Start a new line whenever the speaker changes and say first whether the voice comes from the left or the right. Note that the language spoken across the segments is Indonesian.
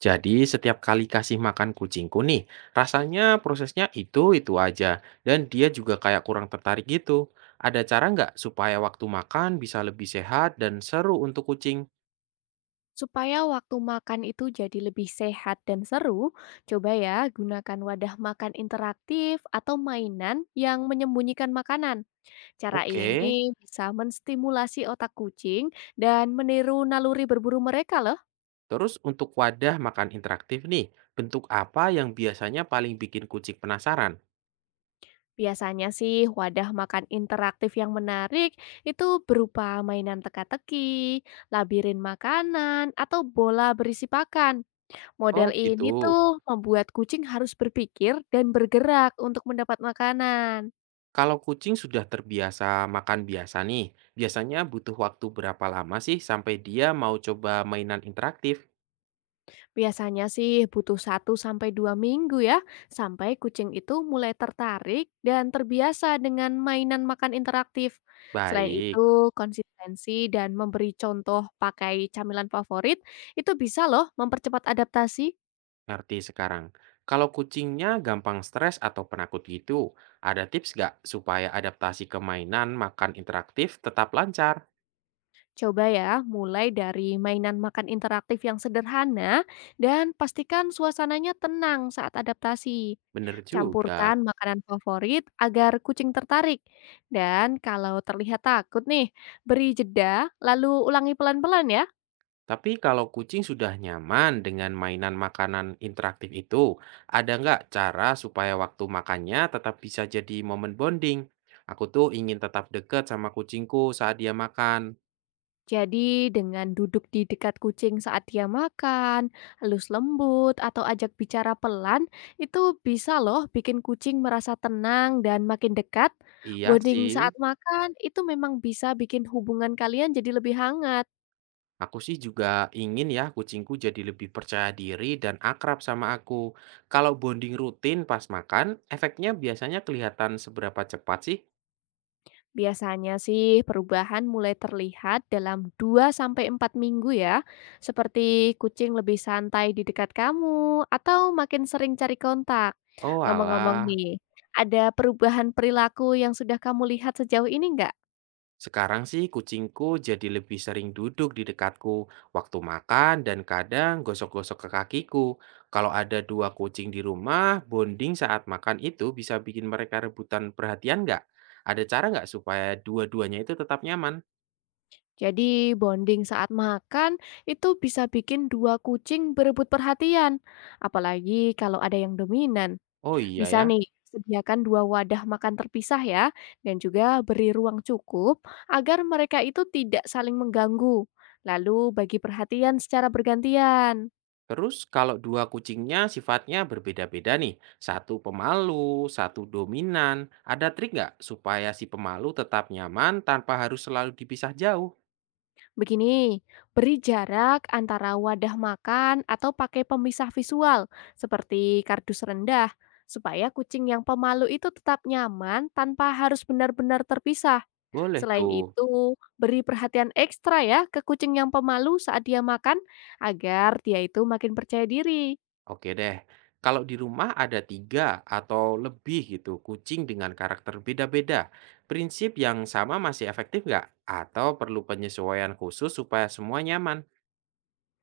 right: Jadi setiap kali kasih makan kucingku nih, rasanya prosesnya itu-itu aja. Dan dia juga kayak kurang tertarik gitu. Ada cara nggak supaya waktu makan bisa lebih sehat dan seru untuk kucing?
left: Supaya waktu makan itu jadi lebih sehat dan seru, coba ya gunakan wadah makan interaktif atau mainan yang menyembunyikan makanan. Cara
right: Oke,
left: ini bisa menstimulasi otak kucing dan meniru naluri berburu mereka loh.
right: terus untuk wadah makan interaktif nih, bentuk apa yang biasanya paling bikin kucing penasaran?
left: Biasanya sih wadah makan interaktif yang menarik itu berupa mainan teka-teki, labirin makanan, atau bola berisi pakan. Model
right: Oh
left: ini
right: gitu.
left: tuh membuat kucing harus berpikir dan bergerak untuk mendapat makanan.
right: Kalau kucing sudah terbiasa makan biasa nih, biasanya butuh waktu berapa lama sih sampai dia mau coba mainan interaktif?
left: Biasanya sih butuh 1 sampai 2 minggu ya, sampai kucing itu mulai tertarik dan terbiasa dengan mainan makan interaktif. Selain itu,
right: Baik.
left: konsistensi dan memberi contoh pakai camilan favorit itu bisa loh mempercepat adaptasi.
right: Ngerti sekarang. Kalau kucingnya gampang stres atau penakut gitu, ada tips nggak supaya adaptasi ke mainan makan interaktif tetap lancar?
left: Coba ya, mulai dari mainan makan interaktif yang sederhana dan pastikan suasananya tenang saat adaptasi.
right: Bener
left: Campurkan
right: juga.
left: makanan favorit agar kucing tertarik. Dan kalau terlihat takut nih, beri jeda lalu ulangi pelan-pelan ya.
right: Tapi kalau kucing sudah nyaman dengan mainan makanan interaktif itu, ada nggak cara supaya waktu makannya tetap bisa jadi momen bonding? Aku tuh ingin tetap deket sama kucingku saat dia makan.
left: Jadi dengan duduk di dekat kucing saat dia makan, halus lembut, atau ajak bicara pelan, itu bisa loh bikin kucing merasa tenang dan makin dekat.
right: Iya
left: Bonding saat
right: sih.
left: makan itu memang bisa bikin hubungan kalian jadi lebih hangat.
right: Aku sih juga ingin ya kucingku jadi lebih percaya diri dan akrab sama aku. Kalau bonding rutin pas makan, efeknya biasanya kelihatan seberapa cepat sih?
left: Biasanya sih perubahan mulai terlihat dalam 2 sampai 4 minggu ya, seperti kucing lebih santai di dekat kamu atau makin sering cari kontak.
right: Oh
left: Ngomong-ngomong
right: alah,
left: nih, ada perubahan perilaku yang sudah kamu lihat sejauh ini nggak?
right: sekarang sih kucingku jadi lebih sering duduk di dekatku waktu makan dan kadang gosok-gosok ke kakiku. Kalau ada dua kucing di rumah, bonding saat makan itu bisa bikin mereka rebutan perhatian nggak? Ada cara nggak supaya dua-duanya itu tetap nyaman?
left: Jadi bonding saat makan itu bisa bikin 2 kucing berebut perhatian, apalagi kalau ada yang dominan.
right: Oh iya
left: Bisa
right: ya.
left: nih, sediakan 2 wadah makan terpisah ya, dan juga beri ruang cukup agar mereka itu tidak saling mengganggu. Lalu bagi perhatian secara bergantian.
right: Terus kalau dua kucingnya sifatnya berbeda-beda nih, satu pemalu, satu dominan, ada trik nggak supaya si pemalu tetap nyaman tanpa harus selalu dipisah jauh?
left: Begini, beri jarak antara wadah makan atau pakai pemisah visual seperti kardus rendah supaya kucing yang pemalu itu tetap nyaman tanpa harus benar-benar terpisah.
right: Boleh
left: Selain
right: tuh.
left: itu, beri perhatian ekstra ya ke kucing yang pemalu saat dia makan agar dia itu makin percaya diri.
right: Oke deh. Kalau di rumah ada tiga atau lebih gitu kucing dengan karakter beda-beda, prinsip yang sama masih efektif nggak? Atau perlu penyesuaian khusus supaya semua nyaman?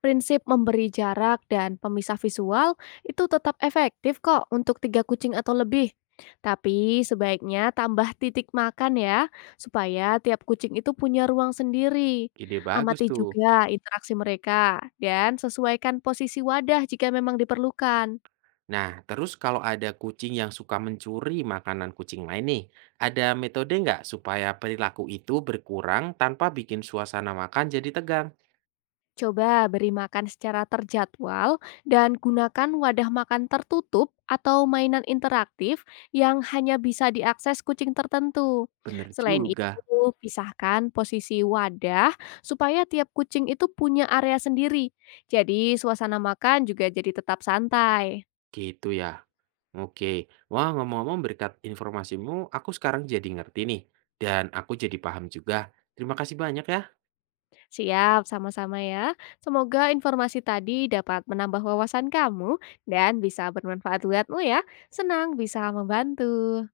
left: Prinsip memberi jarak dan pemisah visual itu tetap efektif kok untuk 3 kucing atau lebih. Tapi sebaiknya tambah titik makan ya, supaya tiap kucing itu punya ruang sendiri.
right: Ide bagus
left: Amati
right: tuh.
left: juga interaksi mereka dan sesuaikan posisi wadah jika memang diperlukan.
right: Nah, terus kalau ada kucing yang suka mencuri makanan kucing lain nih, ada metode nggak supaya perilaku itu berkurang tanpa bikin suasana makan jadi tegang?
left: Coba beri makan secara terjadwal dan gunakan wadah makan tertutup atau mainan interaktif yang hanya bisa diakses kucing tertentu.
right: Bener
left: Selain itu,
right: juga,
left: pisahkan posisi wadah supaya tiap kucing itu punya area sendiri. Jadi, suasana makan juga jadi tetap santai.
right: gitu ya. Oke, wah ngomong-ngomong berkat informasimu, aku sekarang jadi ngerti nih, dan aku jadi paham juga. Terima kasih banyak ya.
left: Siap, sama-sama ya. Semoga informasi tadi dapat menambah wawasan kamu dan bisa bermanfaat buatmu ya. Senang bisa membantu.